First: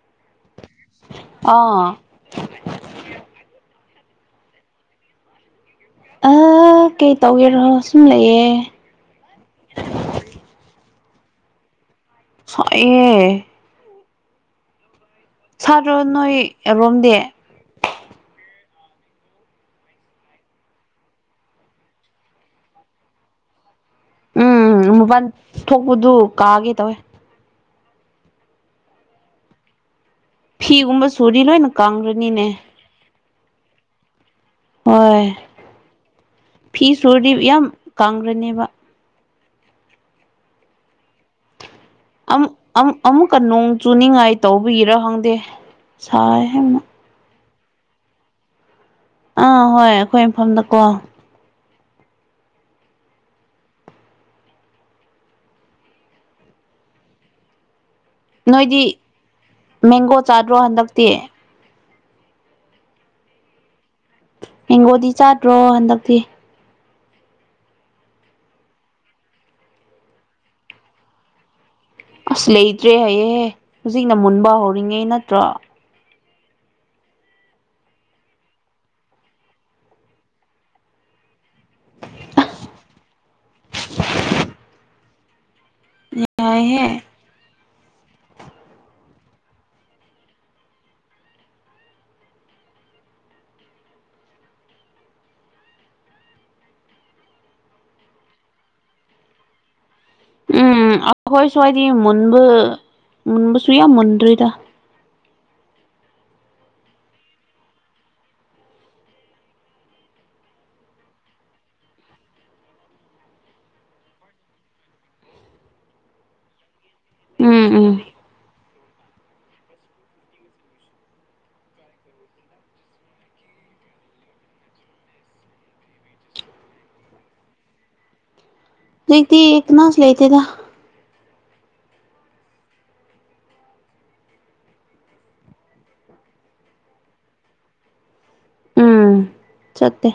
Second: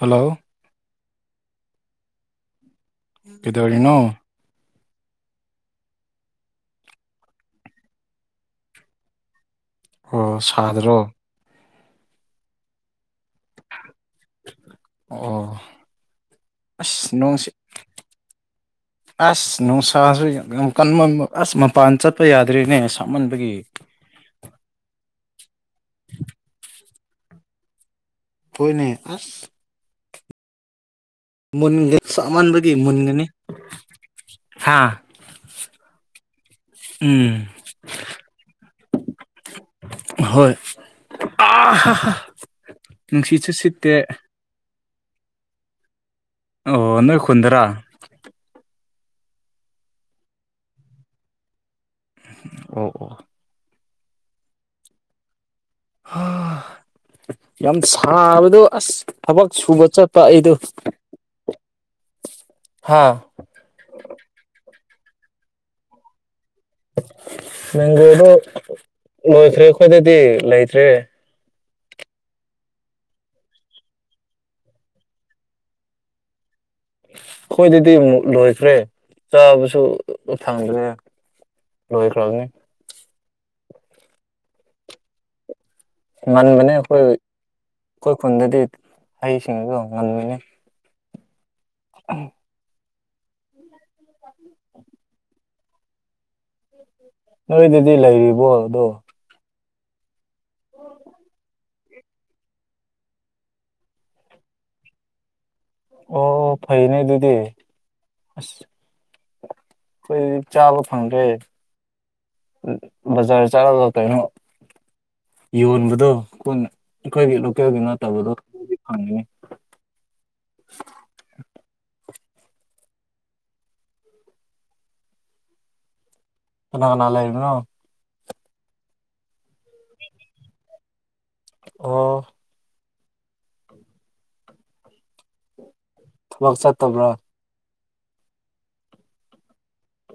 Hello. ꯑꯥ꯫ ꯀꯗꯣꯔꯤꯅꯣ꯫ ꯑ ꯀꯩ ꯇꯧꯒꯦꯔꯣ ꯁꯨꯝ ꯂꯩꯌꯦ꯫ ꯑꯣ ꯁꯥꯗ꯭ꯔꯣ ꯁꯥꯏꯑꯦ꯫ ꯑꯣ ꯁꯥꯗ꯭ꯔꯣ ꯅꯣꯏ ꯑꯁ ꯔꯣꯝꯗꯤ ꯅꯣꯡꯁꯤ ꯑꯁ ꯅꯨꯡꯁꯥꯁꯨ ꯌꯥꯝ ꯀꯟꯕ ꯑꯁ ꯃꯄꯥꯟ ꯆꯠꯄ ꯌꯥꯗ꯭ꯔꯦꯅꯦ ꯁꯥꯞꯃꯟꯕꯒꯤ꯫ ꯎꯝ ꯃꯄꯜ ꯊꯣꯛꯄꯗꯨ ꯀꯥꯒꯦ ꯇꯧꯋꯦ꯫ ꯍꯣꯏꯅꯦ ꯑꯁ꯫ ꯐꯤꯒꯨꯝꯕ ꯁꯨꯗꯤ ꯂꯣꯏꯅ ꯀꯪꯈ꯭ꯔꯅꯤꯅꯦ꯫ ꯃꯟꯒꯅꯤ꯫ ꯍꯣꯏ ꯐꯤ ꯁꯨꯔꯗꯤ ꯎꯝ ꯌꯥꯝ ꯀꯪꯈ꯭ꯔꯅꯦꯕ꯫ ꯍꯣꯏ ꯑꯥꯍꯥ ꯑꯃꯨꯛꯀ ꯅꯣꯡ ꯆꯨꯅꯤꯡꯉꯥꯏ ꯇꯧꯕꯤꯒꯤꯔ ꯈꯪꯗꯦ ꯁꯥꯏ꯫ ꯌꯥꯝꯅ ꯑꯣ ꯅꯣꯏ ꯈꯨꯨꯟꯗꯔꯥ꯫ ꯑꯥ ꯍꯣꯏ ꯑꯩꯈꯣꯏ ꯏꯝꯐꯝꯗꯀꯣ꯫ ꯑꯣ ꯑꯣ ꯑꯥ ꯌꯥꯝ ꯁꯥꯕꯗꯣ ꯅꯣꯏꯗꯤ ꯑꯁ ꯊꯕꯛ ꯁꯨꯕ ꯃꯦꯡꯒꯣ ꯆꯠꯄ ꯑꯩꯗꯨ꯫ ꯆꯥꯗ꯭ꯔꯣ ꯍꯟꯗꯛꯇꯤ ꯍꯥꯥ ꯍꯦꯡꯒꯣꯗꯤ ꯆꯥꯗ꯭ꯔꯣ ꯍꯟꯗꯛꯇꯤ꯫ ꯃꯦꯡꯒꯣꯗꯣ ꯂꯣꯏꯈ꯭ꯔꯦ ꯑꯩꯈꯣꯏꯗꯗꯤ ꯂꯩꯇ꯭ꯔꯦ꯫ ꯑꯁ ꯂꯩꯇ꯭ꯔꯦ ꯍꯌꯦꯑꯦꯍꯦ ꯍꯧꯖꯤꯛꯅ ꯃꯨꯟꯕ ꯍꯧꯔꯤꯉꯩ ꯅꯠꯇ꯭ꯔꯣ꯫ ꯑꯈꯣꯏꯗꯗꯤ ꯑꯃꯨꯛ ꯂꯣꯏꯈ꯭ꯔꯦ ꯆꯥꯕꯁꯨ ꯐꯪꯗ꯭ꯔꯦ꯫ ꯂꯣꯏꯈꯔꯝꯅꯤ꯫ [unintelligible] ꯉꯟꯕꯅꯦ ꯌꯥꯏꯍꯦ ꯑꯈꯣꯏ ꯈꯣꯏ ꯈꯨꯟꯗꯗꯤ ꯍꯩꯁꯤꯡꯗꯣ ꯉꯟꯕꯅꯤ꯫ [unintelligible] [inaudible] [inaudible] ꯅꯣꯏꯗꯗꯤ ꯂꯩꯔꯤꯕꯣ ꯑꯗꯣ ꯎꯝ ꯑꯈꯣꯏ ꯁ꯭ꯋꯥꯏꯗꯤ ꯃꯨꯟꯕ ꯃꯨꯟꯕꯁꯨ ꯌꯥꯝ ꯃꯨꯟꯗ꯭ꯔꯤꯗ꯫ ꯑꯣ ꯐꯩꯅꯦ ꯑꯗꯨꯗꯤ ꯑꯁ꯫ ꯈꯣꯏꯗꯤ ꯆꯥꯕ ꯐꯪꯗ꯭ꯔꯦ꯫ ꯕꯖꯥꯔ ꯆꯠꯂꯒ ꯀꯩꯅꯣ ꯌꯣꯟꯕꯗꯣ ꯄꯨꯟꯅ ꯑꯈꯣꯏꯒꯤ ꯎꯝ ꯂꯣꯀꯦꯜꯒꯤ ꯎꯝ ꯅꯠꯇꯕꯗꯣ ꯗꯨꯗꯤ ꯐꯪꯉꯦ [inaudible] ꯀꯅꯥ ꯀꯅꯥ ꯂꯩꯕꯅꯣ꯫ ꯍꯧꯖꯤꯛꯇꯤ ꯀꯅꯥꯁꯨ ꯂꯩꯇꯦꯗ꯫ ꯑꯣ ꯊꯕꯛ ꯆꯠꯇꯕ꯭ꯔꯥ꯫ ꯎꯝ ꯆꯠꯇꯦ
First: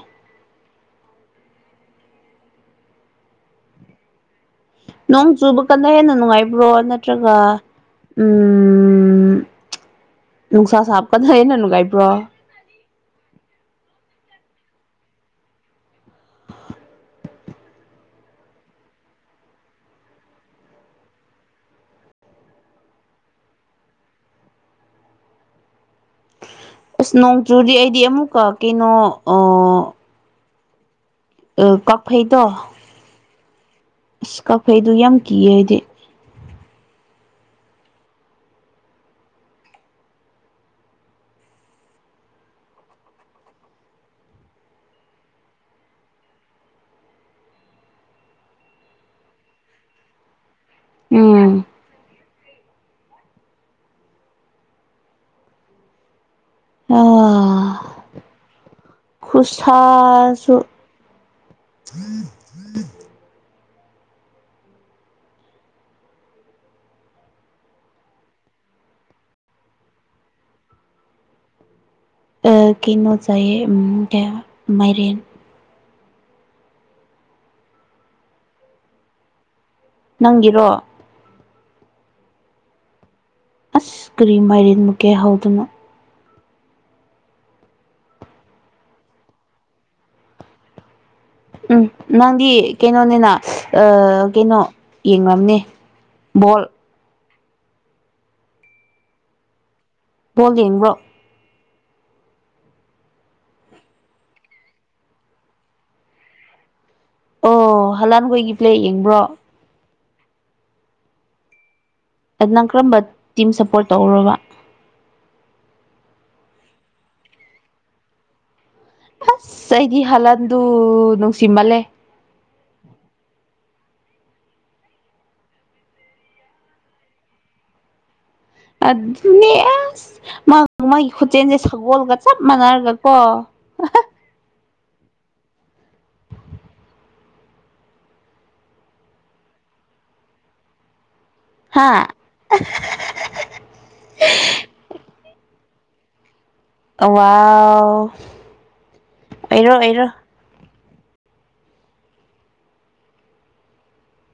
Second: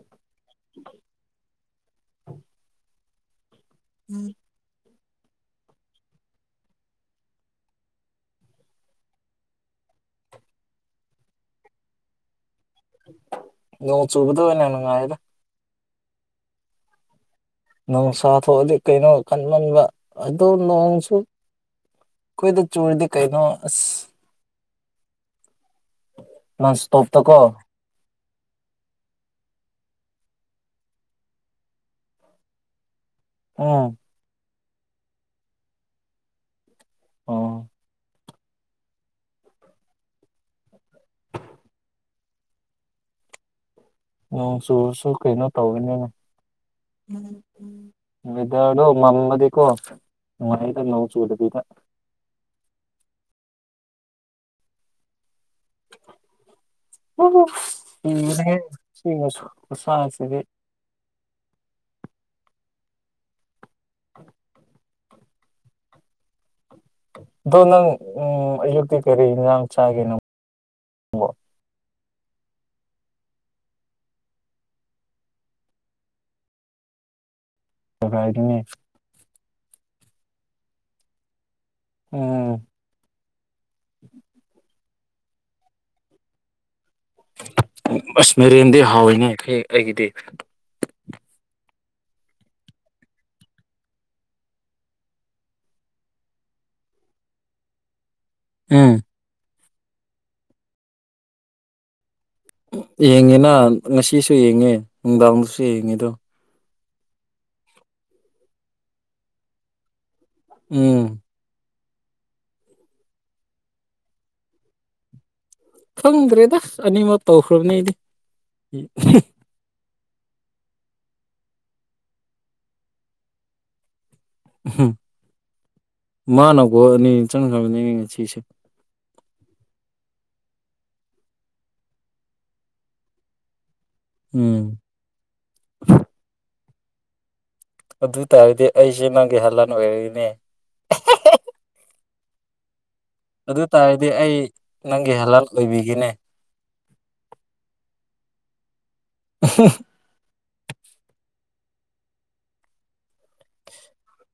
[unintelligible] ꯅꯣꯡ ꯆꯨꯕ ꯀꯥꯟꯗ ꯍꯦꯟꯅ ꯅꯨꯡꯉꯥꯏꯕ꯭ꯔꯣ ꯅꯠꯇ꯭ꯔꯒ ꯎꯝ ꯅꯨꯡꯁꯥ ꯁꯥꯞꯄꯅ ꯍꯦꯟꯅ ꯅꯨꯡꯉꯥꯏꯕ꯭ꯔꯣ ꯅꯣꯡ ꯆꯨꯕꯗꯣ ꯑꯣꯏꯅ ꯅꯨꯡꯉꯥꯏꯌꯦꯗ ꯅꯣꯡꯁꯥ ꯊꯣꯛꯑꯗꯤ ꯀꯩꯅꯣ ꯀꯟꯃꯟꯕ ꯑꯗꯨ ꯅꯣꯡꯁꯨ ꯈꯣꯏꯗ ꯆꯨꯔꯗꯤ ꯀꯩꯅꯣ ꯑꯁ ꯅꯟ ꯑꯁ ꯏꯁꯇꯣꯞꯇꯀꯣ ꯅꯣꯡꯆꯨꯔꯗꯤ ꯑꯩꯗꯤ ꯑꯃꯨꯛꯀ ꯀꯩꯅꯣ ꯑ ꯑ ꯀꯥꯛꯐꯩꯗꯣ ꯑꯣ ꯑꯁ ꯀꯥꯛꯐꯩꯗꯨ ꯌꯥꯝ ꯀꯤꯌꯦ ꯑꯩꯗꯤ ꯑꯣ ꯅꯣꯡ ꯆꯨꯔꯁꯨ ꯀꯩꯅꯣ ꯇꯧꯕꯅꯤꯅꯦ ꯋꯦꯗꯔꯗꯣ ꯃꯝꯃꯗꯤ ꯀꯣ ꯅꯨꯡꯉꯥꯏꯌꯦꯗ ꯅꯣꯡ ꯎꯝ ꯆꯨꯨꯗꯕꯤꯗ [inaudible] [unintelligible] [unintelligible] ꯈꯨꯁꯥꯁꯤꯗꯤ ꯈꯨꯁꯥꯁꯨ [inaudible] ꯗꯣ ꯅꯪ ꯎꯝ ꯑꯌꯨꯛꯇꯤ ꯀꯔꯤ ꯏꯟꯖꯥꯡ ꯆꯥꯒꯦ ꯅꯪ ꯑꯥ ꯀꯩꯅꯣ ꯆꯥꯏꯌꯦ ꯎꯝ ꯃꯥꯏꯔꯦꯟ [unintelligible] ꯅꯪꯒꯤꯔꯣ ꯎꯝ ꯑꯁ ꯀꯔꯤ ꯃꯥꯏꯔꯦꯟꯕꯨ ꯀꯩ ꯍꯥꯎꯗꯅ ꯑꯁ ꯃꯦꯔꯦꯟꯗꯤ ꯍꯥꯎꯋꯤꯅꯦ ꯍꯦ ꯑꯩꯒꯤꯗꯤ ꯎꯝ ꯅꯪꯗꯤ ꯀꯩꯅꯣꯅꯤꯅ ꯑꯥ ꯀꯩꯅꯣ ꯌꯦꯡꯉꯝꯅꯤ ꯕꯣꯜ ꯎꯝ ꯕꯣꯜ ꯌꯦꯡꯕ꯭ꯔꯣ ꯌꯦꯡꯉꯦꯅ ꯉꯁꯤꯁꯨ ꯌꯦꯡꯉꯦ ꯅꯨꯡꯗꯥꯡꯗꯁꯨ ꯌꯦꯡꯉꯦ ꯗꯣ ꯑꯣ ꯍꯂꯥꯟꯈꯣꯏꯒꯤ ꯄ꯭ꯂꯦ ꯌꯦꯡꯕ꯭ꯔꯣ ꯎꯝ ꯅꯪ ꯀꯔꯝꯕ ꯇꯤꯝ ꯁꯞꯄꯣꯔꯠ ꯇꯧꯔꯕ ꯈꯪꯗ꯭ꯔꯦꯗꯁ ꯑꯅꯤꯃꯛ ꯇꯧꯈ꯭ꯔꯕꯅꯦ ꯑꯩꯗꯤ ꯑꯁ ꯑꯩꯗꯤ ꯍꯜꯍꯟꯗꯨ ꯅꯨꯡꯁꯤꯃꯜꯂꯦ ꯎꯝ ꯃꯥꯅꯀꯣ ꯑꯅꯤ ꯆꯪꯈ꯭ꯔꯕꯅꯤ ꯉ ꯁꯤꯁꯦ ꯑꯗꯨꯅꯦ ꯃꯥ ꯃꯥꯒꯤ ꯈꯨꯆꯦꯟꯁꯦ ꯁꯒꯣꯜꯒ ꯆꯞ ꯃꯥꯟꯅꯔꯒ ꯀꯣ ꯎꯝ ꯑꯗꯨ ꯇꯥꯔꯗꯤ ꯑꯩꯁꯦ ꯅꯪꯒꯤꯍꯥꯟ ꯂꯥꯟ ꯑꯣꯏꯔꯛꯏꯅꯦ ꯍꯥꯥ ꯑꯗꯨ ꯇꯥꯔꯗꯤ ꯑꯩ ꯅꯪꯒꯤ ꯍꯦꯜꯂꯞ ꯂꯩꯕꯤꯈꯤꯅꯦ ꯑ ꯑꯩꯔꯣ ꯑꯩꯔꯣ [unintelligible]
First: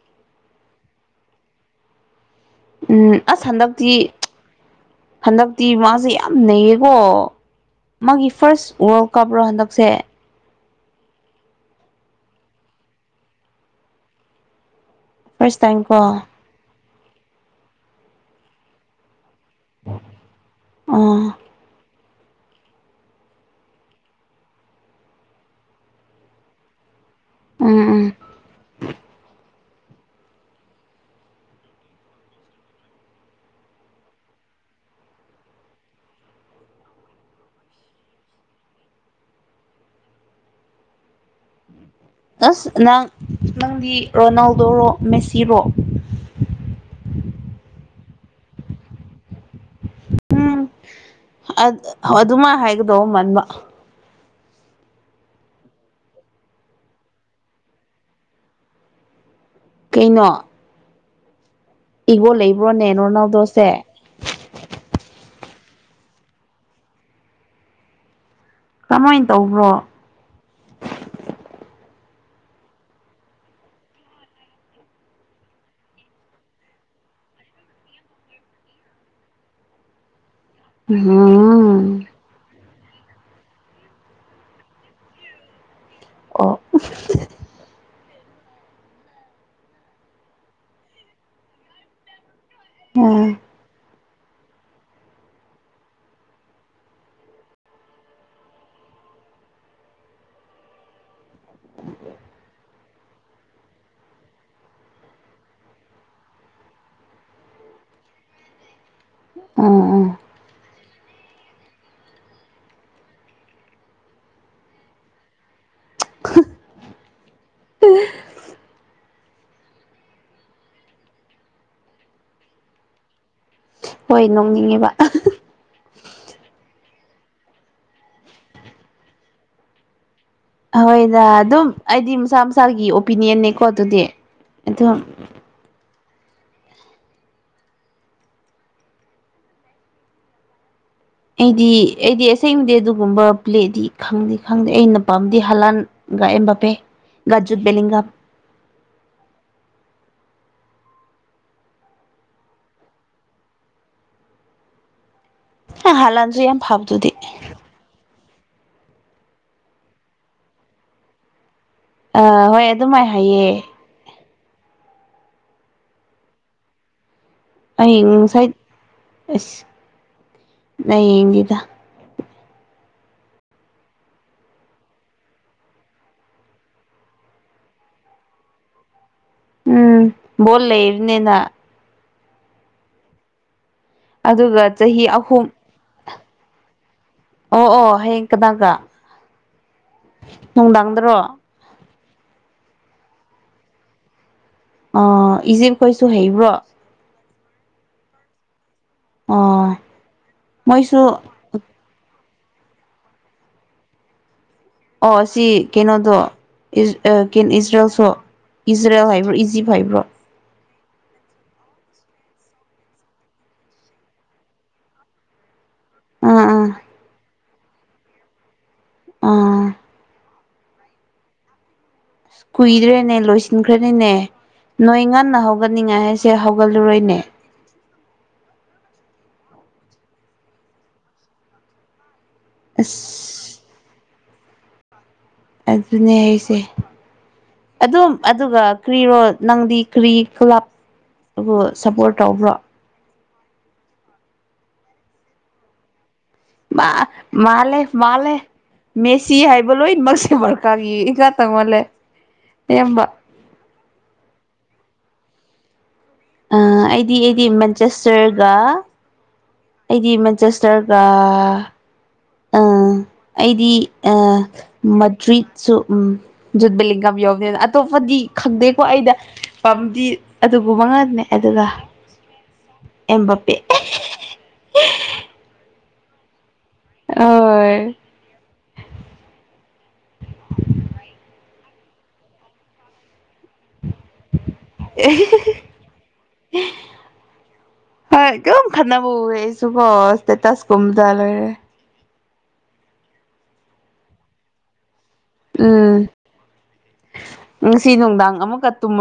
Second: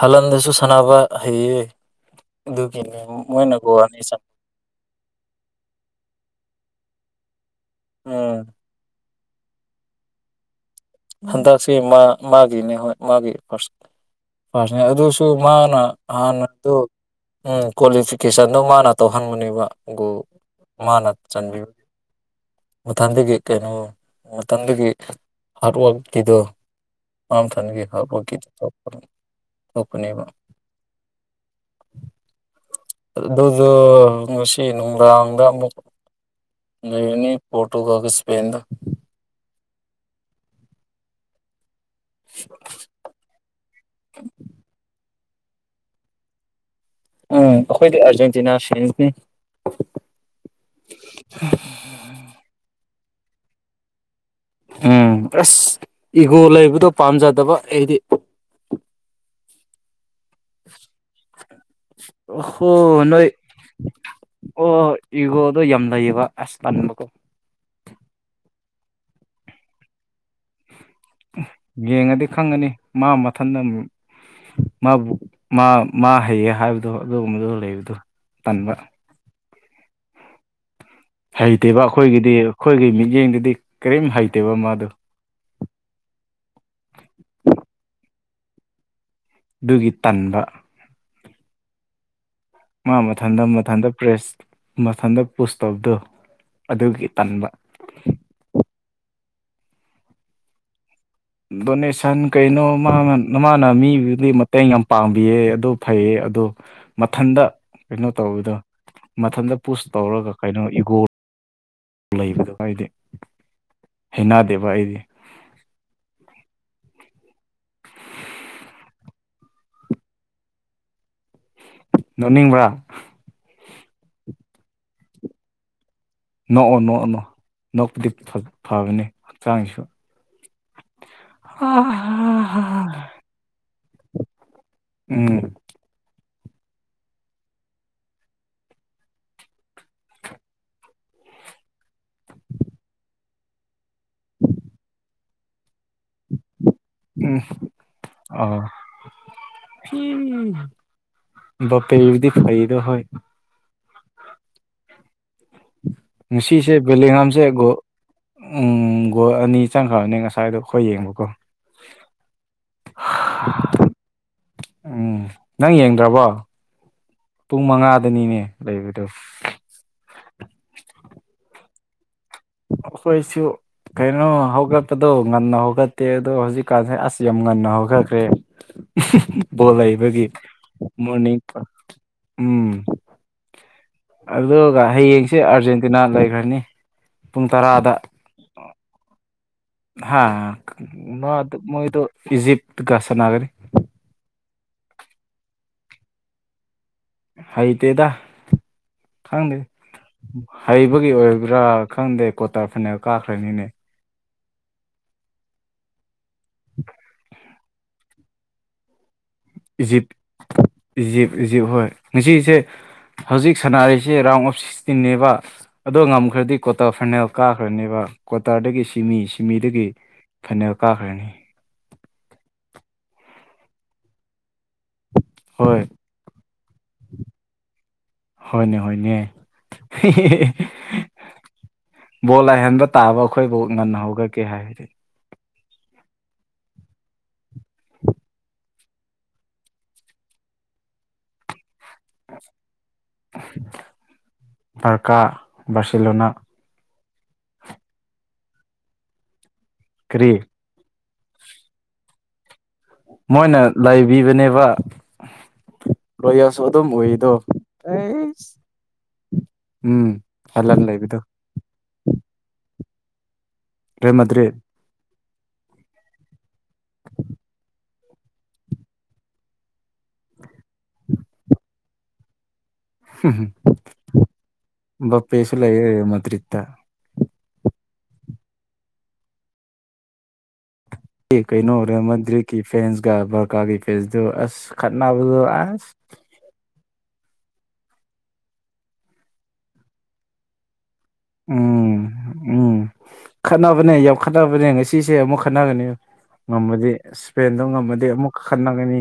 ꯍꯜꯂꯟꯗꯁꯨ ꯁꯥꯟꯅꯕ ꯍꯩꯌꯦ ꯑꯗꯨꯒꯤꯅꯦ ꯎꯝ ꯑꯁ ꯃꯣꯏꯅ ꯍꯟꯗꯛꯇꯤ ꯀꯣꯅꯤ ꯍꯟꯗꯛꯇꯤ ꯃꯥꯁꯦ ꯌꯥꯝ ꯅꯩꯌꯦꯀꯣ ꯃꯥꯒꯤ ꯎꯝ ꯐꯥꯔꯁ ꯋꯥꯔꯜ ꯀꯄ꯭ꯔꯣ ꯍꯟꯗꯛꯁꯦ ꯍꯟꯗꯛꯁꯤ ꯃꯥ ꯃꯥꯒꯤꯅꯦ ꯍꯣꯏ ꯃꯥꯒꯤꯥꯔ ꯅꯦ ꯑꯗꯨꯁꯨ ꯐꯥꯔꯁ ꯃꯥꯅ ꯇꯥꯏꯝ ꯀꯣ ꯑꯣ ꯍꯥꯟꯅꯗꯨ ꯎꯝ ꯀ꯭ꯋꯥꯂꯤꯐꯤꯀꯦꯁꯟꯗꯨ ꯃꯥꯅ ꯇꯧꯍꯟꯕꯕꯒ ꯃꯥꯅ ꯎꯝ ꯆꯟꯕꯤꯌꯨ ꯃꯊꯪꯗꯒꯤ ꯀꯩꯅꯣ ꯃꯊꯗꯒꯤ ꯍꯥꯔꯠꯋꯥꯔꯛꯀꯤꯗꯣ ꯑꯝꯇꯥꯟꯒꯤ ꯎꯝ ꯍꯄꯒ ꯎꯄꯅꯤꯃ ꯑꯗꯨꯗꯨ ꯃꯁꯤꯟ ꯎꯗ ꯂꯩꯅꯤ ꯄꯣꯔꯇꯨꯒꯜꯒꯥ ꯏꯁꯄꯦꯅꯒ ꯑꯁ ꯅꯪ ꯅꯪꯗꯤ ꯔꯣꯅꯥꯜꯗꯣꯣꯔꯣ ꯃꯦꯁꯤꯔꯣ ꯎꯝ ꯑꯩꯈꯣꯏꯗꯤ ꯑꯥꯔꯖꯦꯟꯇꯤꯅꯥ ꯐ꯭ꯔꯦꯟꯁꯅꯤ ꯑꯗꯨꯃ ꯍꯥꯏꯒꯗꯧꯕ ꯃꯟꯕ ꯎꯝ ꯑꯁ ꯏꯒꯣ ꯂꯩꯕꯗꯣ ꯄꯥꯝꯖꯗꯕ ꯑꯩꯗꯤ [unintelligible] ꯀꯩꯅꯣ ꯏꯒꯣ ꯑꯣ ꯍꯣ ꯂꯩꯕ꯭ꯔꯣꯅꯦ ꯅꯣꯏꯣꯏ ꯔꯣꯅꯥꯜꯗꯣꯁꯦ ꯑꯣꯣꯏ ꯏꯒꯣꯗꯣ ꯌꯥꯝ ꯂꯩꯌꯦꯕ ꯑꯁ ꯂꯟꯕꯀꯣ ꯀꯃꯥꯏꯅ ꯇꯧꯕ꯭ꯔꯣ ꯌꯦꯡꯉꯗꯤ ꯈꯪꯉꯅꯤ ꯃꯥ ꯃꯊꯟꯇ ꯃꯥꯕꯨ ꯃꯥ ꯍꯩꯌꯦ ꯍꯥꯏꯕꯗꯣ ꯑꯗꯨꯒꯨꯝꯕꯗꯨ ꯂꯩꯕꯗꯨ ꯇꯟꯕ ꯎꯝ [unintelligible] ꯍꯩꯇꯦꯕ ꯑꯩꯈꯣꯏꯒꯤꯗꯤ ꯑꯩꯈꯣꯏꯒꯤ ꯃꯤꯠꯌꯦꯡꯗꯨꯗꯤ ꯀꯔꯤꯝ ꯍꯩꯇꯦꯕ ꯃꯥꯗꯨ ꯑꯣ ꯑꯗꯨꯒꯤ ꯇꯟꯕ ꯃꯥ ꯎꯝ ꯃꯊꯟꯇ ꯃꯊꯟꯇ ꯄ꯭ꯔꯦꯁ ꯃꯊꯟꯇ ꯄꯨꯁ ꯇꯧꯕꯗꯣ ꯑꯗꯨꯒꯤ ꯇꯟꯕ ꯗꯣꯅꯦꯁꯟ ꯀꯩꯅꯣ ꯃꯥ ꯃꯥꯅ ꯃꯤꯗꯨꯗꯤ ꯃꯇꯦꯡ ꯌꯥꯝ ꯄꯥꯡꯕꯤꯌꯦ ꯑꯗꯨ ꯐꯩꯌꯦ ꯑꯣ ꯃꯊꯟꯗ ꯀꯩꯅꯣ ꯇꯧꯕꯗ ꯃꯊꯟꯇ ꯄꯨꯁ ꯎꯝ ꯎꯝ ꯇꯧꯔꯒ ꯀꯩꯅꯣ ꯏꯒꯣꯔ ꯂꯩꯕꯗꯨ ꯑꯩꯗꯤ ꯍꯩꯅꯗꯦꯕ ꯑꯩꯗꯤ ꯅꯅꯤꯡꯕ꯭ꯔꯥ ꯍꯣꯏ ꯅꯣꯡꯅꯤꯡꯉꯤꯕ ꯅꯣꯛꯑꯣ ꯅꯣꯛꯑꯣꯅꯣ ꯅꯣꯛꯄꯗꯤ ꯐꯒꯅꯤ ꯍꯛꯆꯥꯡꯁꯨ ꯍꯣꯏꯗ ꯑꯗꯨꯝ ꯑꯩꯗꯤ ꯃꯁꯥ ꯃꯁꯥꯒꯤ ꯑꯣꯄꯤꯅꯤꯌꯟꯅꯦꯀꯣ ꯑꯗꯨꯗꯤ ꯑꯗꯨꯝ ꯎꯝ ꯑꯩꯗꯤ ꯑꯩꯗꯤ ꯑꯁꯦꯡꯕꯗꯤ ꯑꯗꯨꯒꯨꯝꯕ ꯄ꯭ꯂꯦꯗꯤ ꯈꯪꯗꯦ ꯈꯪꯗꯦ ꯑꯩꯅ ꯄꯥꯝꯗꯤ ꯍꯂꯥꯟ ꯑꯦꯕ ꯄꯦ ꯒꯖꯨꯕꯦꯂꯤꯒ ꯑ ꯕꯄꯦꯜꯗꯤ ꯐꯩꯗꯣ ꯍꯣꯏ ꯍꯂꯥꯟꯁꯨ ꯌꯥꯝ ꯉꯅꯨꯡꯁꯤꯁꯦ ꯐꯕꯗꯨꯗꯤ ꯕꯦꯂꯉꯝꯁꯦ ꯎꯝ ꯒꯣꯜ ꯑꯅꯤ ꯆꯪꯈ꯭ꯔꯕꯅꯦ ꯉꯁꯥꯏꯗꯣ ꯑꯩꯣꯏ ꯌꯦꯡꯕꯀꯣ ꯑ ꯍꯣꯏ ꯑꯗꯨꯃꯥꯏ ꯍꯥꯏꯌꯦ꯫ ꯎꯝ ꯅꯪ ꯌꯦꯡꯗ꯭ꯔꯕꯣ꯫ ꯄꯨꯡ ꯑꯩ ꯃꯉꯥꯗꯅꯤꯅꯦ ꯉꯁꯥꯏ ꯂꯩꯕꯗꯨ꯫ ꯅꯩ ꯌꯦꯡꯗꯦꯗ ꯑꯈꯣꯏꯁꯨ ꯀꯩꯅꯣ ꯍꯧꯒꯠꯄꯗꯣ ꯉꯟꯅ ꯍꯧꯒꯠꯇꯦ ꯑꯗꯣ ꯍꯧꯖꯤꯛꯀꯥꯟꯁꯦ ꯑꯁ ꯌꯥꯝ ꯉꯟꯅ ꯍꯧꯒꯠꯈ꯭ꯔꯦ꯫ ꯕꯣꯜ ꯎꯝ ꯂꯩꯕꯒꯤ ꯕꯣꯜ ꯃꯣꯔꯅꯤꯡ ꯂꯩꯕꯅꯤꯅ ꯎꯝ꯫ ꯑꯗꯨꯒ ꯆꯍꯤ ꯍꯌꯦꯡꯁꯦ ꯑꯍꯨꯝ ꯑꯥꯔꯖꯦꯟꯇꯤꯅꯥ ꯂꯩꯈ꯭ꯔꯅꯤ ꯄꯨꯡ ꯑꯣ ꯑꯣ ꯇꯔꯥꯗ ꯍꯌꯦꯡ ꯀꯅꯥꯒ꯫ ꯍꯥ ꯅꯨꯡꯗꯥꯡꯗꯔꯣ ꯃꯥꯗꯣ ꯃꯣꯏꯗꯣ ꯏꯖꯤꯞꯇꯒ ꯁꯟꯅꯒꯔꯤ꯫ ꯑ ꯏꯖꯤꯞꯈꯣꯏꯁꯨ ꯍꯩꯕ꯭ꯔꯣ꯫ ꯍꯩꯇꯦꯗ ꯈꯪꯗꯦ ꯑꯣ ꯃꯣꯏꯁꯨ ꯍꯩꯕꯒꯤ ꯑꯣꯏ ꯄꯨꯔꯥ ꯈꯪꯗꯦ ꯀꯣꯇꯥꯔ ꯐꯅꯦꯜ ꯀꯥꯈ꯭ꯔꯅꯤꯅꯦ꯫ ꯑꯣ ꯁꯤ ꯀꯩꯅꯣꯗꯣ ꯏꯖꯔꯦꯜꯒꯤ ꯏꯖꯔꯦꯜꯁꯨ ꯏꯖꯔꯦꯜ ꯍꯥꯏꯕ꯭ꯔꯥ ꯏꯖꯤꯞ ꯍꯥꯏꯕ꯭ꯔꯣ ꯏꯖꯤꯞ ꯏꯖꯤꯞ ꯏꯖꯤꯞ ꯍꯣꯏ ꯉꯁꯤꯁꯦ ꯍꯧꯖꯤꯛ ꯁꯥꯟꯅꯔꯤꯁꯤ ꯔꯥꯎꯟ ꯑꯣꯐ ꯁꯤꯛꯁꯇꯤꯟꯅꯦꯕ꯫ ꯑꯗꯣ ꯑꯥ ꯉꯝꯈ꯭ꯔꯗꯤ ꯑꯥ ꯀ꯭ꯋꯥꯇꯔ ꯐꯥꯏꯅꯦꯜ ꯀꯥꯈ꯭ꯔꯅꯦꯕ ꯀ꯭ꯋꯥꯇꯔꯗꯒꯤ꯫ ꯆꯤꯃꯤ ꯑꯥ ꯁꯤꯃꯤꯗꯒꯤ ꯐꯥꯏꯅꯦꯜ ꯀꯥꯈ꯭ꯔꯅꯤ꯫ ꯀꯨꯏꯗ꯭ꯔꯦꯅꯦ ꯂꯣꯏꯁꯤꯟꯈ꯭ꯔꯅꯤꯅꯦ꯫ ꯅꯣꯏ ꯉꯟꯅ ꯍꯣꯏ ꯍꯧꯒꯠꯅꯤꯡꯉꯥꯏ ꯁꯦ ꯍꯧꯒꯠꯂꯨꯔꯣꯏꯅꯦ꯫ ꯍꯣꯏꯅꯦ ꯍꯣꯏꯅꯦ꯫ ꯕꯣꯜ ꯂꯥꯏꯍꯟꯕ ꯇꯥꯕ ꯑꯁ ꯑꯈꯣꯏꯕꯨ ꯉꯟꯅ ꯍꯧꯒꯛꯀꯦ ꯍꯥꯏꯔꯗꯤ꯫ ꯑꯗꯨꯅꯦ ꯑꯩꯁꯦ ꯑꯗꯨꯝ ꯑꯗꯨꯒ ꯀ꯭ꯔꯤꯔꯣ ꯅꯪꯗꯤ ꯀ꯭ꯔꯤ ꯀ꯭ꯂꯞ ꯕꯨ ꯁꯞꯄꯣꯔꯠ ꯇꯧꯕ꯭ꯔꯣ꯫ ꯄꯔꯀꯥ ꯕꯥꯔꯁꯤꯂꯣꯅ꯫ ꯃꯥ ꯃꯥꯂꯦ ꯃꯥꯜꯂꯦ ꯃꯦꯁꯤ ꯍꯥꯏꯕ ꯀꯔꯤ ꯂꯣꯏꯃꯛꯁꯦꯕ ꯀꯔꯤ ꯏꯛ ꯂꯥ ꯇꯧꯃꯜꯂꯦ ꯅꯤꯝꯕ ꯃꯣꯏꯅ ꯂꯩꯕꯤꯕꯅꯦꯕ꯫ ꯂꯣꯏꯌꯥꯜꯁꯨ ꯑꯗꯨꯝ ꯑꯩꯗꯤ ꯑꯣꯏꯗꯣ ꯑꯩꯗꯤ ꯑꯩꯁ꯫ ꯃꯦꯟꯆꯦꯁꯇꯔꯒ ꯑꯩꯗꯤ ꯎꯝ ꯍꯂꯥꯟ ꯃꯖꯁꯇꯔꯒ꯫ ꯂꯩꯕꯗꯣ ꯑ ꯑꯩꯗꯤ ꯑ ꯔꯦꯜ ꯃꯗ꯭ꯔꯤꯠ ꯃꯗ꯭ꯔꯤꯠꯁꯨ ꯎꯝ꯫ ꯖꯨꯠꯕꯦꯂꯤꯡꯒꯝ ꯌꯥꯎꯕꯦꯅ ꯑꯇꯣꯞꯄꯗꯤ ꯈꯪꯗꯦꯀꯣ ꯑꯩꯗ꯫ ꯄꯥꯝꯗꯤ ꯑꯗꯨꯕꯨ ꯃꯉꯥꯜꯅꯦ ꯑꯗꯨꯒ ꯑꯦꯝꯕꯄꯦ ꯕꯄꯦꯁꯨ ꯂꯩꯏ ꯃꯥꯗ꯭ꯔꯤꯠꯇ꯫ ꯑ ꯑꯣꯏ ꯑꯦ ꯀꯩꯅꯣ ꯃꯟꯗ꯭ꯔꯤꯛꯀꯤ ꯐꯦꯟꯁꯀ ꯕꯔꯀꯥꯒꯤ ꯐꯦꯟꯁꯇꯣ ꯑꯁ ꯈꯠꯅꯕꯗꯣ ꯑꯁ꯫ [unintelligible] ꯍꯣꯏ ꯀꯨꯝ ꯈꯠꯅꯕ ꯎꯏꯌꯦ ꯑꯩꯁꯨꯀꯣ ꯏꯁꯇꯦꯇꯥꯁ ꯀꯨꯝꯕꯗ ꯂꯣꯏꯔꯦ꯫ ꯎꯝ ꯎꯝ ꯈꯠꯅꯕꯅꯦ ꯌꯥꯝꯈꯠꯅꯕꯅꯦ ꯉꯁꯤꯁꯦ ꯑꯃꯨꯛ꯫ ꯈꯠꯅꯒꯅꯤ ꯎꯝ ꯉꯝꯃꯗꯤ ꯏꯁꯄꯦꯟꯗꯣ ꯉꯁꯤ ꯉꯝꯃꯗꯤ ꯑꯃꯨꯛ ꯅꯨꯡꯗꯥꯡ ꯑꯃꯨꯛꯀ ꯈꯠꯅꯒꯅꯤ꯫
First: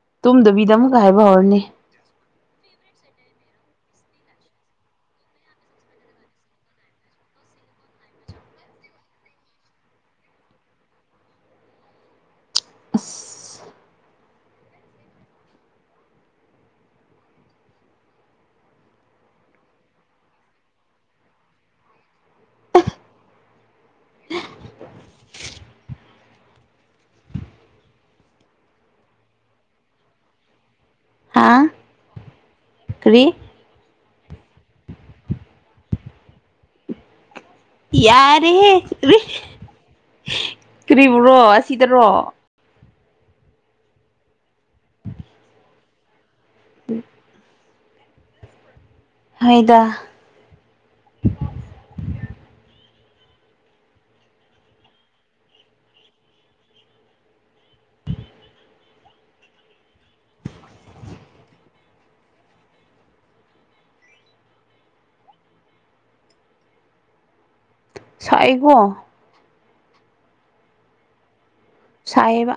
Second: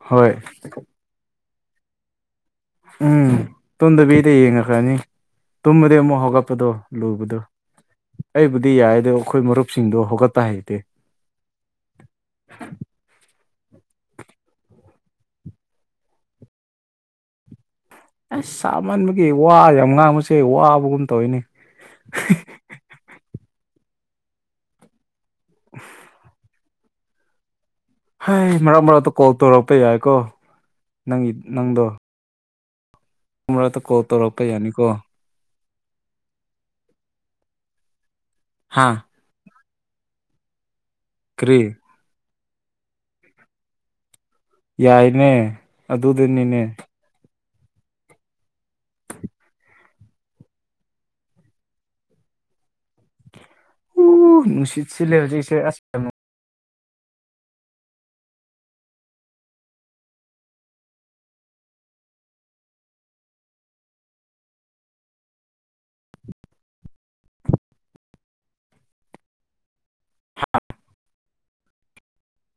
ꯍꯣꯏ ꯑꯗꯨꯕꯤꯗ ꯑꯃꯨꯛꯀ ꯍꯥꯏꯕ ꯍꯧꯔꯅꯤ꯫ ꯎꯝ ꯇꯨꯝꯗꯕꯤꯗ ꯌꯦꯉ ꯀꯅꯤ꯫ ꯇꯨꯝꯃꯗꯤ ꯑꯃꯨꯛ ꯍꯧꯒꯠꯄꯗꯣ ꯂꯨꯕꯗꯣ꯫ ꯑꯩꯕꯨꯗꯤ ꯌꯥꯏ ꯑꯗꯣ ꯑꯈꯣꯏ ꯃꯔꯨꯞꯁꯤꯡꯗꯣ ꯍꯧꯒꯠꯄ ꯍꯩꯇꯦ꯫ ꯑꯁ ꯑꯁ ꯁꯥꯃꯟꯕꯒꯤ ꯋꯥ ꯌꯥꯝ ꯉꯥꯡꯕꯁꯦ ꯋꯥꯕꯒꯨꯝ ꯇꯧꯋꯤꯅꯦ꯫ [unintelligible] ꯍꯩ ꯃꯔꯛ ꯃꯔꯛꯇ ꯀꯣꯜ ꯇꯧꯔꯛꯄ ꯌꯥꯏꯀꯣ ꯅꯪꯒꯤ ꯍꯥ ꯅꯪꯗꯣ꯫ ꯀꯔꯤ ꯃꯔꯛ ꯀꯣꯜ ꯇꯧꯔꯛꯄ ꯌꯥꯅꯤꯀꯣ꯫ ꯌꯥꯔꯦ ꯍꯥ ꯀꯔꯤꯕꯨꯔꯣ ꯀꯔꯤ ꯑꯁꯤꯗꯔꯣ ꯌꯥꯏꯅꯦ ꯑꯗꯨꯗꯅꯤꯅꯦ ꯐꯣꯏꯗ ꯑꯣ ꯅꯨꯡꯁꯤꯠ ꯁꯤ ꯂꯩꯔꯗꯤꯁꯦ ꯑꯁ ꯀꯩꯌꯝ ꯁꯥꯏ ꯑꯦꯒꯣ [inaudible] ꯁꯥꯏꯑꯦꯕ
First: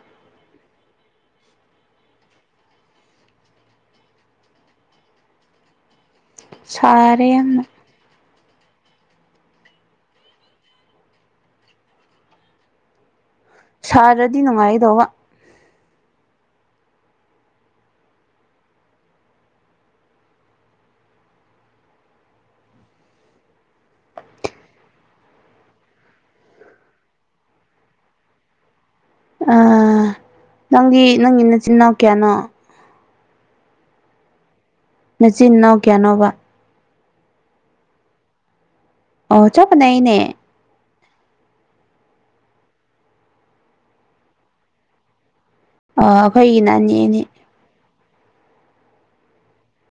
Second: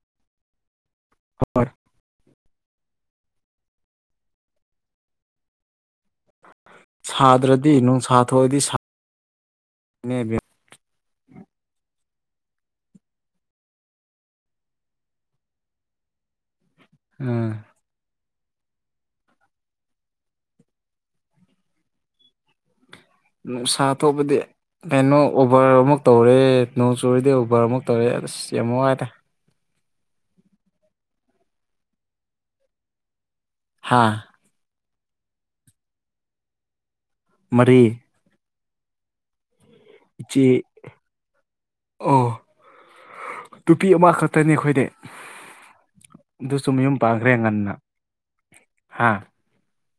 ꯍꯣꯏ ꯁꯥꯔꯦ ꯌꯥꯝꯅ ꯁꯥꯗ꯭ꯔꯗꯤ ꯅꯨꯡꯁꯥ ꯊꯣꯛꯑꯗꯤ ꯁꯥꯔ꯭ꯔꯗꯤ ꯅꯨꯡꯉꯥꯏꯗꯧꯕ ꯎꯝ ꯅꯨꯡꯁꯥ ꯊꯣꯛꯕꯗꯤ ꯀꯩꯅꯣ ꯎꯕꯔ ꯑꯃꯨꯛ ꯇꯧꯔꯦ ꯅꯣꯡ ꯆꯨꯔꯤꯗꯤ ꯎꯕꯔ ꯑꯃꯨꯛ ꯇꯧꯔꯦ ꯑꯁ ꯌꯥꯝ ꯋꯥꯏꯗ ꯑꯑ ꯅꯪꯒꯤ ꯅꯪꯒꯤ ꯅꯆꯤꯟꯅꯥꯎ ꯀꯌꯥꯅꯣ ꯍꯥꯥ ꯃꯆꯤꯟ ꯅꯥꯎ ꯀꯩꯌꯥꯅꯣꯕ ꯃꯔꯤ ꯑꯣ ꯆꯞꯄꯅꯦ ꯑꯩꯅꯦ ꯏꯆꯦ ꯑꯣ ꯅꯨꯄꯤ ꯑꯃꯈꯛꯇꯅꯤ ꯑꯩꯈꯣꯏꯗꯤ ꯑꯥ ꯑꯩꯈꯣꯏꯒꯤꯅ ꯑꯅꯤ ꯑꯗꯨꯁꯨꯃꯌꯨꯝ ꯑꯅꯤ ꯄꯥꯈ꯭ꯔꯦ ꯉꯟꯅ ꯍꯥ